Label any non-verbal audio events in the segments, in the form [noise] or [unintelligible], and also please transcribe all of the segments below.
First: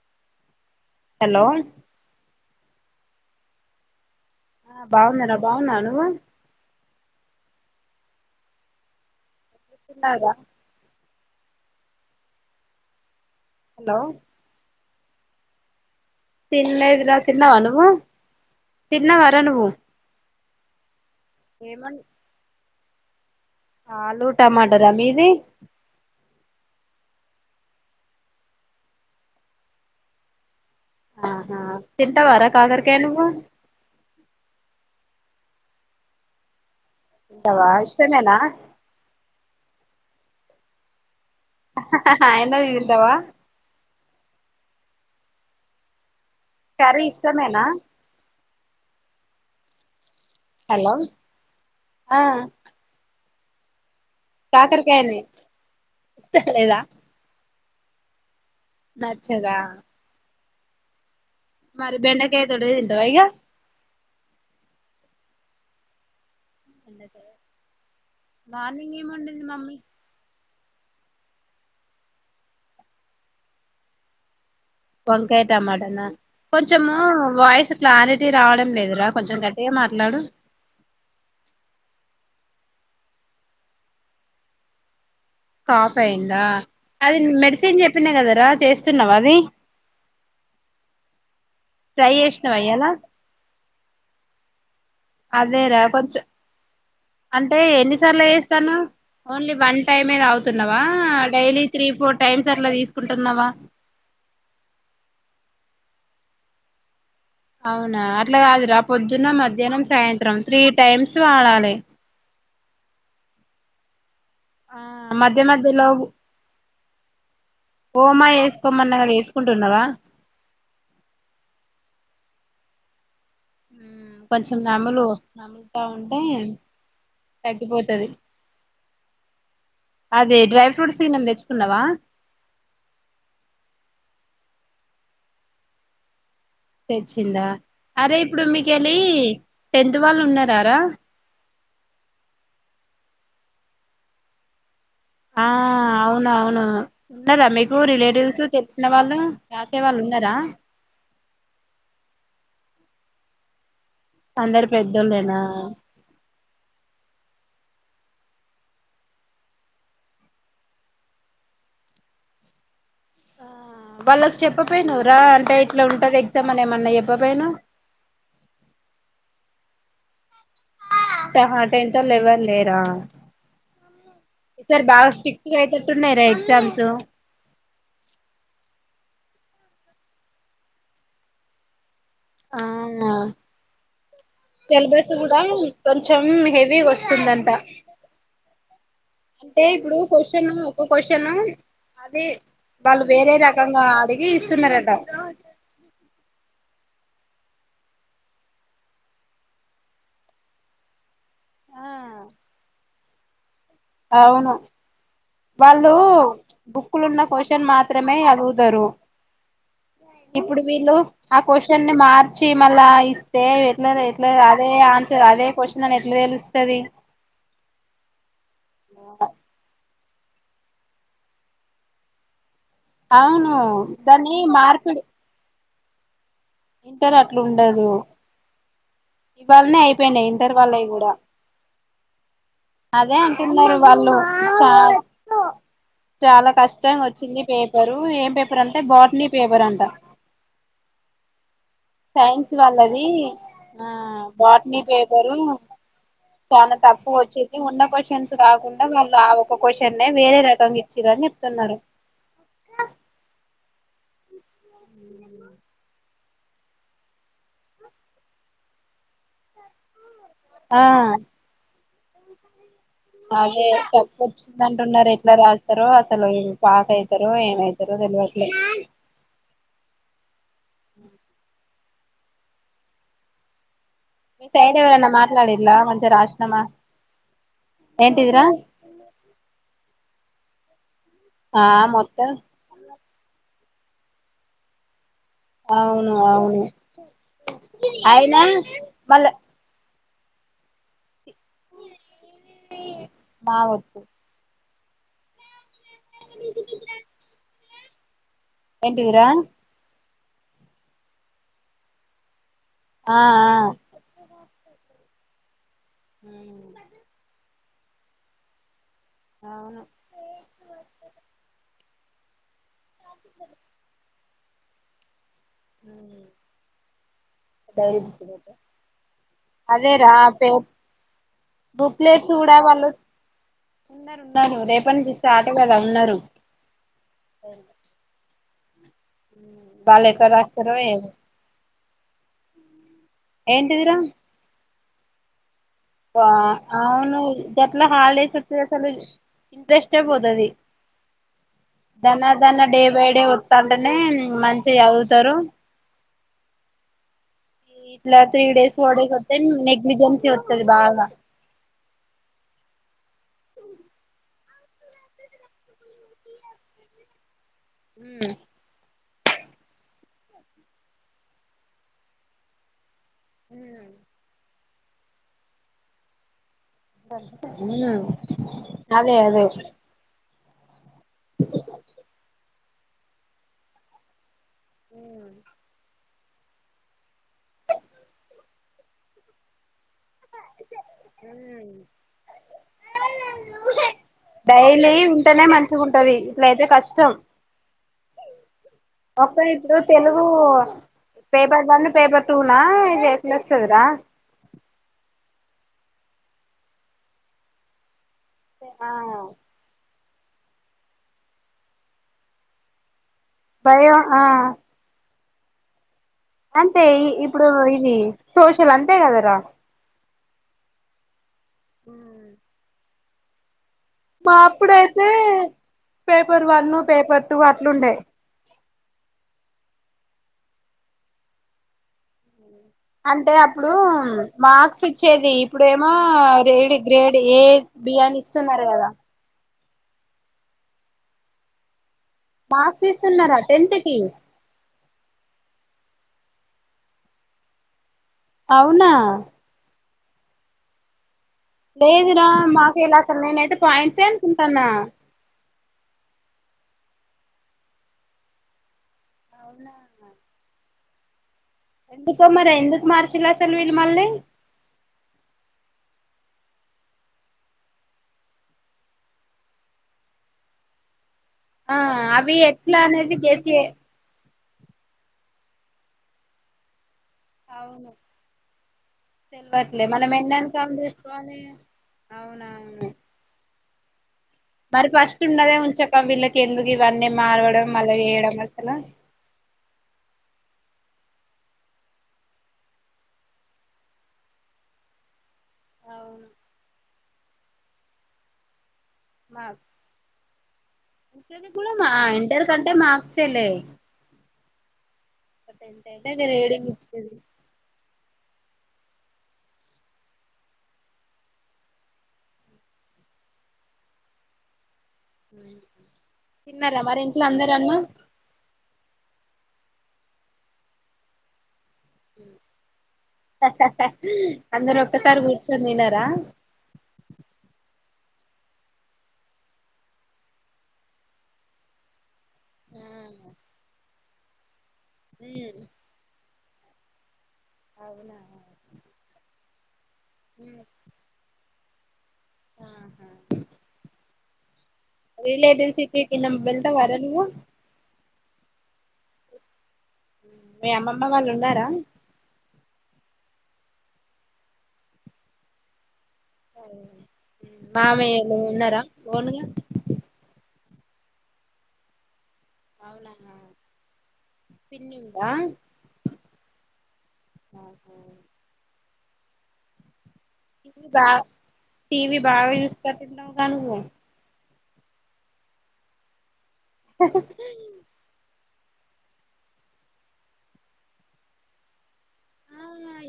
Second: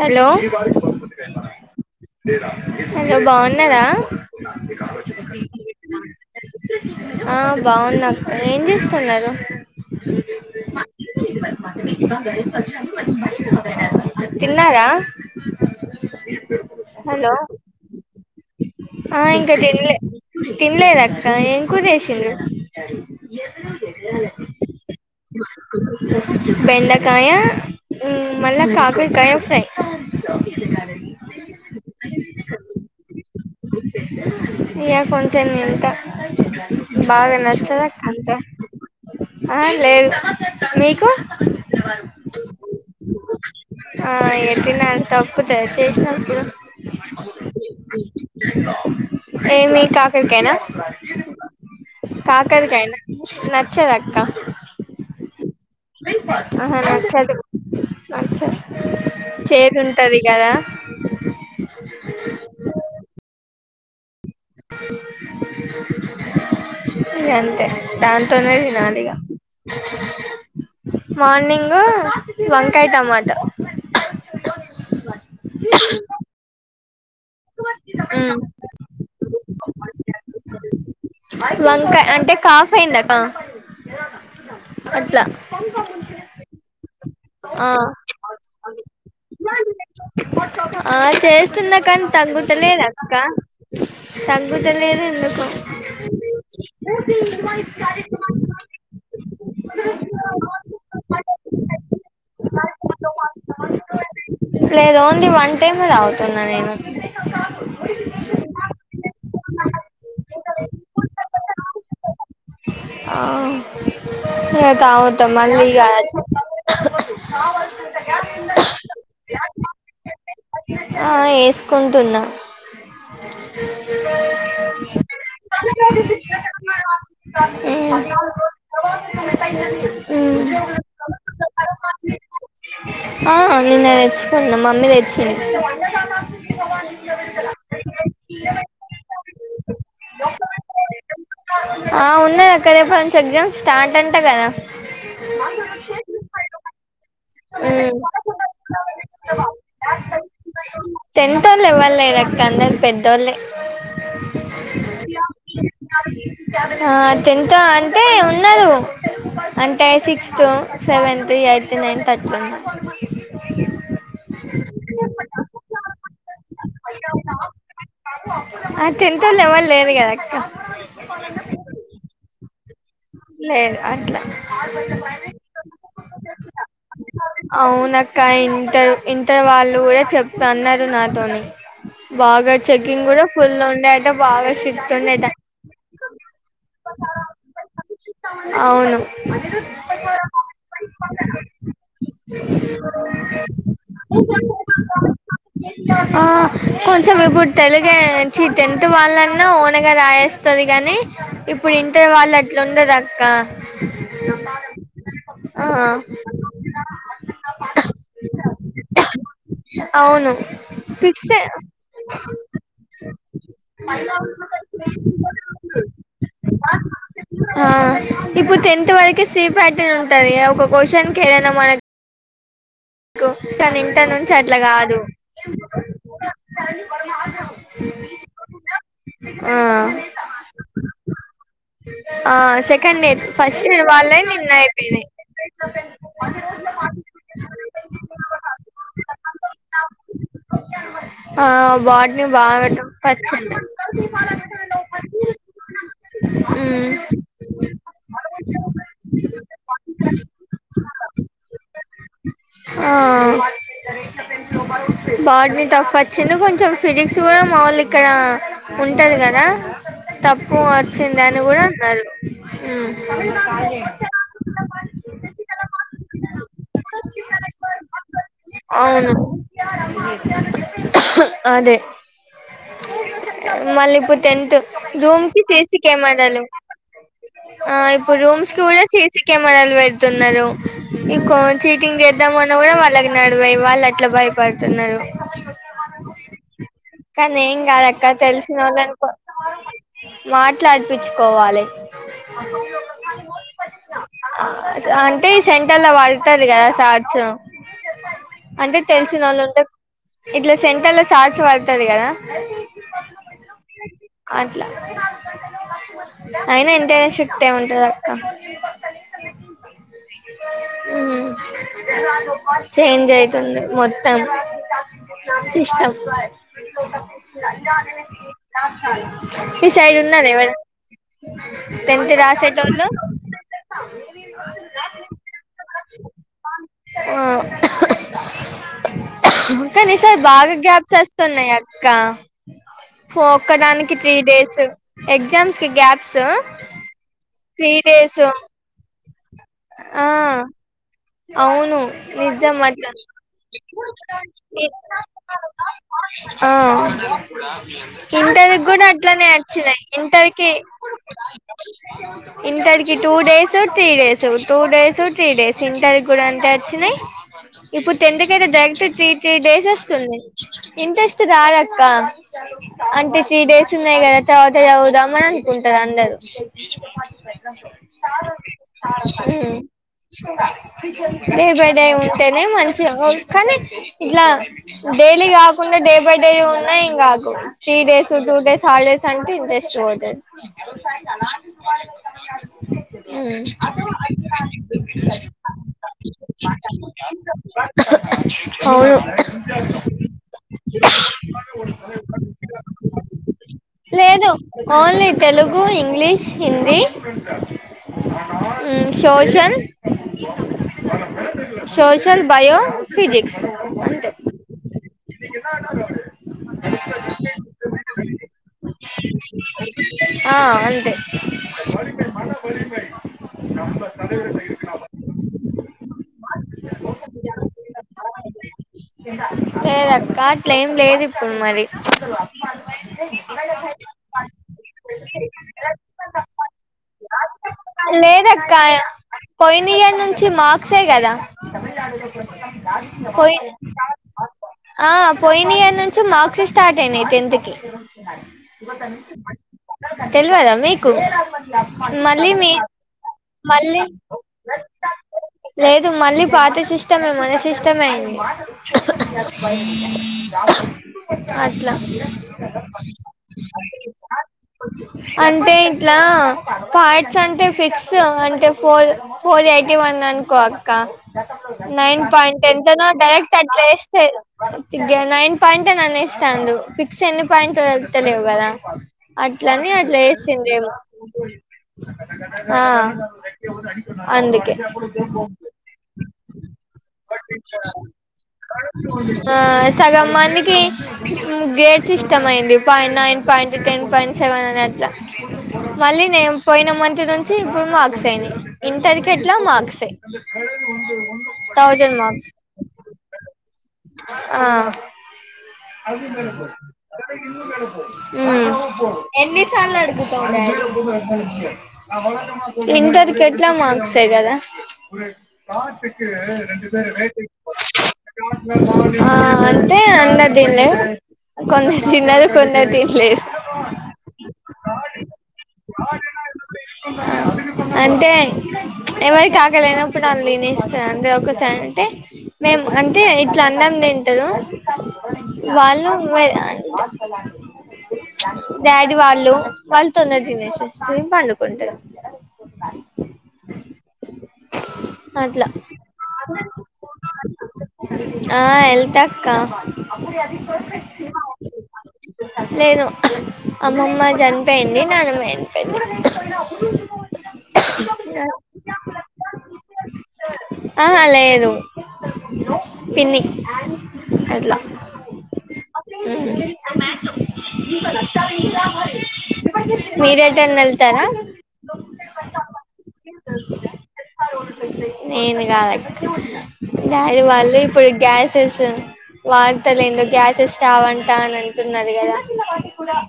Hello hello hello బాగున్నారా ఆ బాగున్నార బాగున్నా నువ్వు బావున్నాం ఏం చేస్తున్నారు తిన్నగా మా మీకు గరి పక్షం మంచి హలో ది తిన్నారా తినలేదు రా హలో తిన్నావ నువ్వు ఆ తిన్నావారా ఇంకా నువ్వు తినలే తిన్లేద ఏం కురచేసిండు సర ఆలూ టమాటర మీది బెండకాయ మళ్ళా కాకరకాయ ఫ్రై ఆహా తింటావారా కాకరకాయ నువ్వు ఇయ కొంచెం ఇంత బాగా తింటావా నచ్చద్ అంతే ఇష్టమేనా ఆ లేదు నీకు ఎన్నది ఉంటావా ఆ ఏది నా తప్పు దయచేసిన కర్రీ ఇష్టమేనా ఏమి కా కనా హలో ఆ కాకరకాయనా నచ్చరా కాకరకాయనే లేదా అచ్చా నచ్చదా చేదు ఉంటది కదా మరి బెండకాయ దొడ్డ తింటవ యిగా బెండకాయ ఇగ అంతే దాంతోనే మార్నింగ్ ఏం తినాలిగా వండింది మమ్మీ మార్నింగ్ వంకాయ్, టమాట వంకాయ టమాటన కొంచ్ కొంచెము వయసు క్లారిటీ రావడం లేదురా కొంచెం గట్ ఏ మాట్లాడు వంకాయ అంటే కాఫ్ అయిందకా అట్లా కాఫ్ అయిందా అది ఆ మెడిసిన్ చెప్పినా కదరా చేస్ తిన్నావ అది ఆ కే వస్తున్నా కానీ ట్రై చేసినావా తగ్గుతలేదు. ఇయ్యాల అక్క తగ్గుతలేదు ఎందుకో అదేరా కొంచెం అంటే ఎన్నిసార్లు చేస్తానవ్ ఓన్లీ వన్ టైమ్ తాగుతున్నవా డైలీ త్రీ ఫోర్ టైమ్స్ అట్లా తీసుకుంటున్నవా లేదు ఓన్లీ వన్ టైమ్ మే తాగుతున్నా నేను అవునా అట్లా కాదురా పొద్దున్న, మధ్యాహ్నం, సాయంత్రం త్రీ టైమ్స్ వాడాలి. ఆ ఏత ఆ ఆగుత మధ్య మల్ గ మధ్యలో కుంటున్నావా ఆ వేసుకుంటున్నా కొంచెం నములు నముల్ తా ఉంటే తగ్గిపోతుది హు ఫ్రూట్స్ ఏమైనాతెచ్చుకున్నావా ఆ నిేన్న తెచ్చుకునా మమ్మీ తెచ్చింది తెచ్చిందా అరే ఇప్పుడు మీక వెళ్ళి టెన్త్ వాళ్ళు ఉన్నారారా ఆ ఉన్నారు అక్కడే రేపు నుంచి ఎగ్జామ్ స్టార్ట్ అంటా కదా ఆ అవున అవును ఆ ఉన్నారా మీకు రిలేటివ్స్ తె లీసిన వాళ్ళు రాసే వాళ్ళు ఉన్నారా టెన్త్ వాళ్ళె ఎవరు లేర్ అక్క అందర్ పెద్దోలే అందరు పెద్దోళ్ళేనా హా టెన్త్ అంటే ఉన్నారు అంటే సిక్స్త్ సెవెంతత్ ఎయిత్ నైన్త్ అట్లా ఉన్నారు ఆ వాళ్ళ చెప్పపోయినావరా అంటే ఇట్లా ఉంటుంది ఎగ్జామ్ అని ఏమన్నా చెప్పపోయినవ్ ఆ టెన్త్ ఒళ్ళు ఎవరు లేర్ కదా అక్క ఆహా టన్ తోలు ఎవరు లేరా లేదు అట్లా ఈ సారి బాగా స్ట్రిక్ట్గా అయితేట్టున్నాార ఎగ్జామ్స్ అవున అక్క ఇంటర్ ఇంటర్ వాళ్ళు కూడా చెప్తా అన్నారు నాతోని బాగా చెకింగ్ అవునా కూడా ఫుల్ ఉండేట బాగా స్ట్రిక్ట్ సిలబస్ ఉండేట కూడా కొంచెం హెవీ వస్తుందంట అవును అంటే ఇప్పుడు క్వశ్చను ఒక క్వశ్చను అది వాళ్ళు వేరే రకంగా అడిగి ఇస్తున్నారట ఆ కొంచెం ఇప్పుడు తెలుగంచి టెన్ట్ వాళ్ళన్నా ఓనగా రాయేస్తుంది కానీ ఇప్పుడు ఇంటర్ వాళ్ళు అట్లా ఉండదా అవును ఆ ఇహ ఆహ బుక్లు ఉన్న క్వశ్చన్ మాత్రమే చదువుతరు అవును ఇప్పుడు వీళ్ళు ఫిక్స్ ఆ క్వశ్చన్ ని మార్చి మళ్ళా ఇస్తే ఎట్లా ఎట్లా అదే ఆన్సర్ అదే క్వశ్చన్ అని ఎట్లా తెలుస్తది ఆ ఉంటంది ఒక క్వశ్చన్ కేే నమాన కు అవును తన ఇంటర్ నుంచి దాన్ని అట్లా కాదు మార్పిడి ఆ ఇంటర్ అట్లు ఉండదు ఆ ఇవాళనే అయిపోయినాయి ఇంటర్ వాళ్ళవి కూడా ఆ సెకండ్ అదే ఇయర్ ఫస్ట్ అంటున్నారు ఇయర్ వాళ్ళు వాళ్ళే నిన్న చ అయిపోయినాయి చాలా కష్టంగా వచ్చింది పే పరు ఏం పేపర్ అంటే బాటనీ పేపర్ అంట ఆ బాటిని సైన్స్ బాగా టఫ్ వాళ్ళది వచ్చింది ఆ బాటనీ పేపరు చాలా ఉమ్ తఫ వచ్చింది ఉన్న క్వశ్చన్స్ కాకుండా వాళ్ళు ఆ ఒక క్వశ్చన్ వేరే రకంగా ఇచ్చారుని చెప్తున్నారు ఆ బటని టఫ్ చిన్న కొంచెం ఫిజిక్స్ కూడా మాములుు ఇక్కడ ఉంటది కదా తప్పు వచ్చింది అని కూడా న అహ అలాగే టఫ్ వచ్చిందంటున్నారు ఎట్లా రాస్తారో అసలు పాక అయితారు అవును ఆ మళ్ళీ ఇప్పుడు మీ టెన్ట్ సైడ్ ఎవరన్నా రూమ్ కి మాట్లాడిలా సిసి మంచిగా కెమెరాలు రాసినమా ఇప్పుడు ఏంటిదిరా రూమ్స్ కి కూడా సీసి కెమెరాలు పెడుతున్నారు ఆ ఇంకోంచి ంగ్ మొత్తం చేద్దాం అ కూడా వాళ్ళకి నడువే వాళ్ళ ఎట్లా భయపడుతున్నారు అవును అవును కానీ ఏం అయినా మళ్ళా మాట్లాడిపించు కోవాలి మా వద్దు అంటే సె ఇలా వాడతదిగద చార్చ అంటే తెలిసిన ఏంటిదిరా వాళ్ళు ఉంటే ఇట్లా సెంటర్ లో సార్స్ పడుతది కదా ఆ ఆ అట్లా అయినా ఎంతేషక్ ట ఉంట జత ఆవును ఎద ర చేంజ్ అయితుంది మొత్తం అ సిస్టమ్ ఈ అదే సైడ్ రా ఉన్నారా పే ఎవరైనా టెన్త్ బుక్లెట్స్ కూడా రాసేటోళ్ళు. వాళ్ళు ఉన్నారు ఉన్నారు రేపటి నుంచి స్టార్ట్ కదా ఉన్నారు ఆ కానీ వాళ్ళు ఈసారి ఎక్కడ బాగా రాస్తారో గ్యాప్స్ ఏమో వస్తున్నాయి అక్క ఒక్కదానికి ఏంటిదిరా త్రీ డేస్. ఎగ్జామ్ ఆ అవును త్రీ గట్ల డేస్ హల్డేస్ ఇస్తే అసలు ఇంట్రెస్ట్ ఏ ఆ పోతది. అవును దాన్న నిజం దాన్న డే అక్క బై డే వత్తాంటేనే మంచిగా చదువుతారు ఆ ఇట్లా త్రీ ఇంటరికి డేస్ కూడా ఫోర్ డేస్ అట్లానే వస్తే వచ్చినాయి నెగ్లిజెన్సీ ఇంటరికి వత్తది బాగా ఇంటర్కి two days three days two days three days centre కూడా అంతే వచ్చినాయి ఇప్పుడు టెన్త్ ఉమ్ కైతే [unintelligible] త్రీ డేస్ వస్తుంది ఇంట్రెస్ట్ రాదక్క అంటే త్రీ డేస్ ఉన్నాయి కదా తర్వాత చద దామనుకుంటారు అందరు హ్మ్మ్ అదే అదే [unintelligible] డే బై డే ఉంటేనే మంచి ఓల్ కానీ ఇట్లా డైలీ కాకుండా డైలీ పర్ డే ఉన్న ఏం కాదు three days two days holidays అంటే ఇంట్రెస్ట్ పోతది ఉమ్ హ్మ్మ్ వెళ్లి ఉంటేనే మంచిగా ఉంటది ఇట్లయితే కష్టం అవును ఒక్కలు ఇప్పుడు తెలుగు పేపర్ వన్ పేపర్ టూనా ఇది అట్లా వస్తదిరా. లేదు ఓన్లీ తెలుగు ఇంగ్లీష్ హిందీ హ్మ్మ్ ఆ social social bio physics bio అంతే ఆ ఇక ఎన్నా అన్నాడు అంతే ఈ ఇప్పుడు ఇది సోషల్ అంతే కదరా ఆ అంతే [unintelligible] నంబర్ [unintelligible] ఇప్పుడైతే పేపర్ వన్ పేపర్ టూ అట్లుండే కాట్ల ఏం లేదు ఇప్పుడు మరి అంటే అప్పుడు మార్క్స్ ఇచ్చేది ఇప్పుడేమో రే గ్రేడ్ ఏ బి అని ఇస్తున్నారు కదా పోయినియర్ నుంచి మార్క్సే కదా మార్క్స్ పోయి ఇస్తున్నారా టెన్త్ కి ఆ పోయిన ఇయర్ నుంచి మార్క్స్ స్టార్ట్ అయినాయి టెన్త్ కి అవునా [unintelligible] తెలవదా మీకు లేదు రా మళ్ళీ మీ మాకు ఎలా నేనైతే మళ్ళీ పాయింట్స్ ఏం క్కనా లేదు మళ్ళీ పాత షిష్టమే మనే సిష్టటమంది [inaudible] అవునా [inaudible] ఎందుకో మరి ఎందుకు మార్చిలా అసలు విీళ మళ్ళీ ఇలా పార్ట్స్ అంటే ఫిక్స్ అంటే ఫోల్ ఫోర్ ఎయిటీ వన్ అనుకో అక్క ఆ నైన్ అవి పాయింట్ టెన్ త ఎట్లా నా అనేది డైరెక్ట్ గెస్ చే అట్లా వేస్తే నైన్ పాయింటే నన్ను [unintelligible] ఎన్ని అవును పాయింట్తలేవు కదా అట్లని తెలవట్లే అట్లా మనం ఎన్నాని వేసిందిే కౌంట్ చేసుకోవాలి అవునవును [unintelligible] మరి ఫస్ట్ ఉన్నదే ఉంచక వీళ్ళకి ఎందుకు ఇవన్నీ మారవడం అలా వేయడం అసలు ఆ సగం మందికి గ్రేడ్స్ ఇష్టం అయింది point nine point ten point seven అని అట్లా మళ్ళీ అవును నేను పోయిన మంత్ నుంచి ఇప్పుడు మార్క్స్ అయినై ఇంటర్క ఎట్లా మాక్ మార్క్సే ఇంటర్ది కూడా మా థౌజండ్ మార్క్స్ ఇంటర్ కంటే మార్క్సేలే ఆ టెన్త్ అది అయితే ఇగ మేడంపో రీడింగ్ అ ఇచ్చేది ఇ మేడ పోంది ఎన్నిసార్లు అడుగుతా ఉన్నా ఇంటర్ కి ఎట్లా మార్క్సే కదా పాటకి తిన్నారా మరి ఇంట్లో అందరు అన్నం ఆ అంతే అంద [unintelligible] అందరు ఒక్కసారి కూర్చొని దిన్నారా అంటే ఎవరికి ఆకలైనప్పుడు ఆళ్ళు దినేస్తారు అందరు ఒసారి అంటే మేము ఆ అంటే ఇట్లా ఉమ్ అన్నాం దిను టలో వాళ్ళు వె అంట కదా అవునా డాడీ వాళ్ళు వాళ్ళుతోనే తినేసేసి పండుకుంటారు ఆ హా అట్లా రిలేటివ్స్ [unintelligible] వెళ్తవారా నువ్వు ఆ ఎల్త అక్క మీ అమ్మమ్మ వాళ్ళు ఉన్నారా నేను అమ్మమ్మ చనిపోయింది నానమ్మ చనిపోయింది మామయ్య లు ఉన్నారా ఓనుగా అహా లేదు అవునా పిన్ని అట్లా పిన్ని ఉందా ఉ టివి వెళ్తారా బ టీ వి బాగా చూసేటట్టు ఉన్నావ్ గా నువ్వు నేను గాదు అక్క డాడి వాళ్ళు ఇప్పుడు గ్యాస్ తెసు వార్తల్ ఏందో గ్యాసెస్ రావంటా అని అంటున్నారు గదా ఆ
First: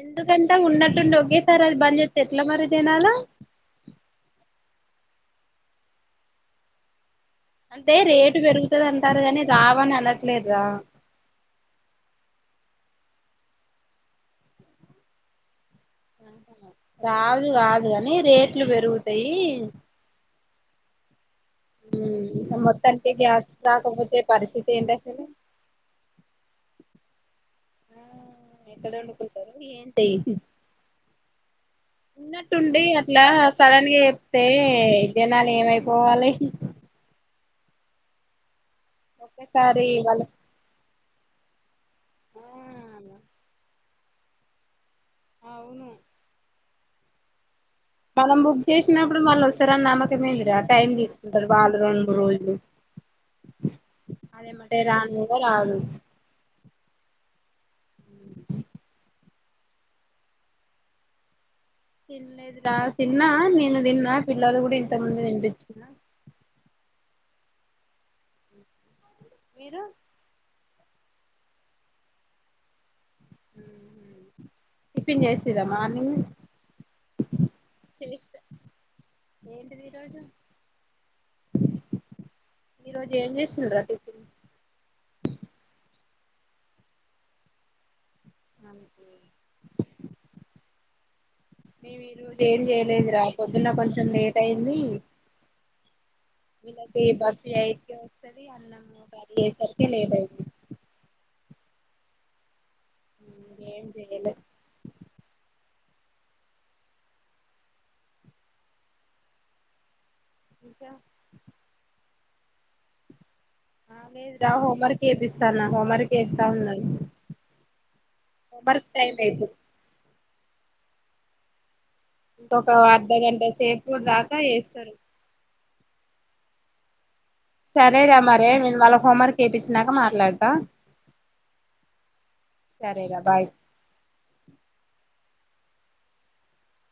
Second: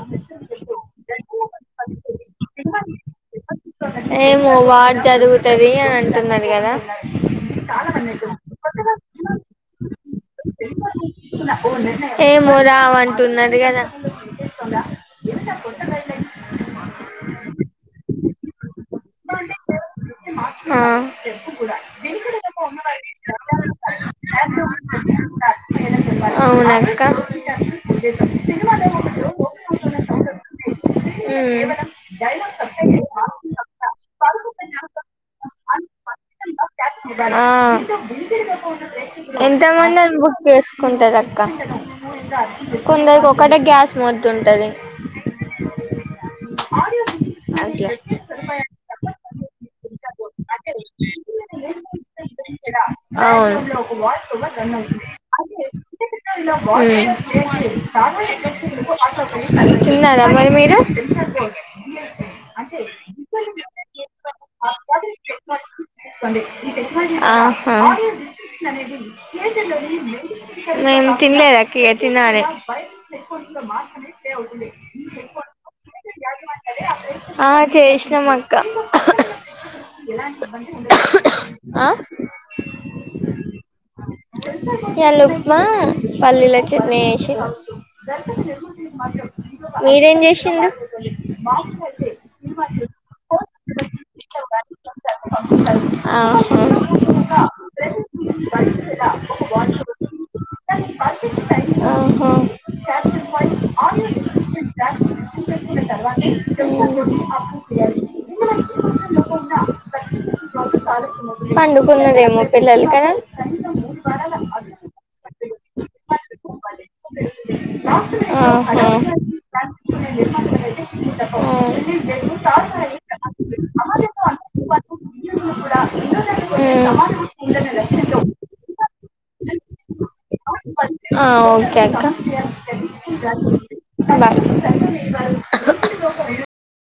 ఎందుకంటే ఉన్నట్టుండి ఒకేసారి అది బంద్ చేస్తే ఎట్లా మరి జనాలు జరుగుతుది అని అంటున్నారు గదా అంతే రేటు పెరుగుతది అంటారు గని రావని అనట్లేదు గా ఏమ్ నువ్వు రావు అంటున్నడు గదా రాదు గాదు గని రేట్లు పెరుగుతయి ఆ టెంపు కూడామ్ మొత్తానికి గ్యాస్ రాకపోతే పరిస్థితి ఏంటి అసలు అ అవునా అక్క ఆ ఎక్కడ వండుకుంటారు ఏంటి ఉన్నట్టుండి అట్లా సడన్ గా జెప్తే జనాలు ఏమైపోవాలి ఆ ఎంత ఒక్కసారి మంది వాళ్ళు ఓకే ఉంటధాక్క ఆ కుంద కోక్కంట గ్యాస్ మొద్దుంటుంది ఆ అవును అ మనం బుక్ చేసినప్పుడు మళ్ళ వస్తార నమ్మకంలే రా టైం తీసుకుంటారు వాళ్ళు రెండు రోజులు అదేమంటే రా అరాడు తిన్నారా మరి మీరు తినలేదు రా తిన్నా నేను తిన్నా పిల్లలు కూడా ఇంత ముంది తినిపించన్నా ఆహా జయ జల మీరు మేం తిినలేకీ తినాల చెెక్కంత మాత్రమవదులే చె టిఫిన్ చేసిరా మార్నింగ్ ఆ చేసినాం చేస్తా అక్క ఏంటిది ఈరోజు ఆ ఈ రోజు ఏం చేసిండ్రా టిఫిన్ ఎల ఉప్మా పల్లిలో చెట్నీ చేసిన మీరేం చేసింది ఈ రోజు ఏం చేయలేదు రా పొద్దున్న కొంచెం లేట్ అయింది ఆహా వీళకి బస్ లేట్ వస్తధ అన్నము గడి చేసరికిే లేట్ అయింది ఆహా ఎం తినలే ఇంకా పండు పూర్ణద పిల్లల కె లేదు రా హోంవర్క్ చేపిస్తానా హోంవర్క్ చేస్తా ఉన్నా ఆహా. హోంవర్క్ టైం అ ఆ. ఇంకొక అర్ధ గంట సేపు దాకా వెస్తారు సరేరా మరే నేను మళ్ళ హోంవర్క్ చేయిించినాక మాట్లాడతా సరేరా బాయ్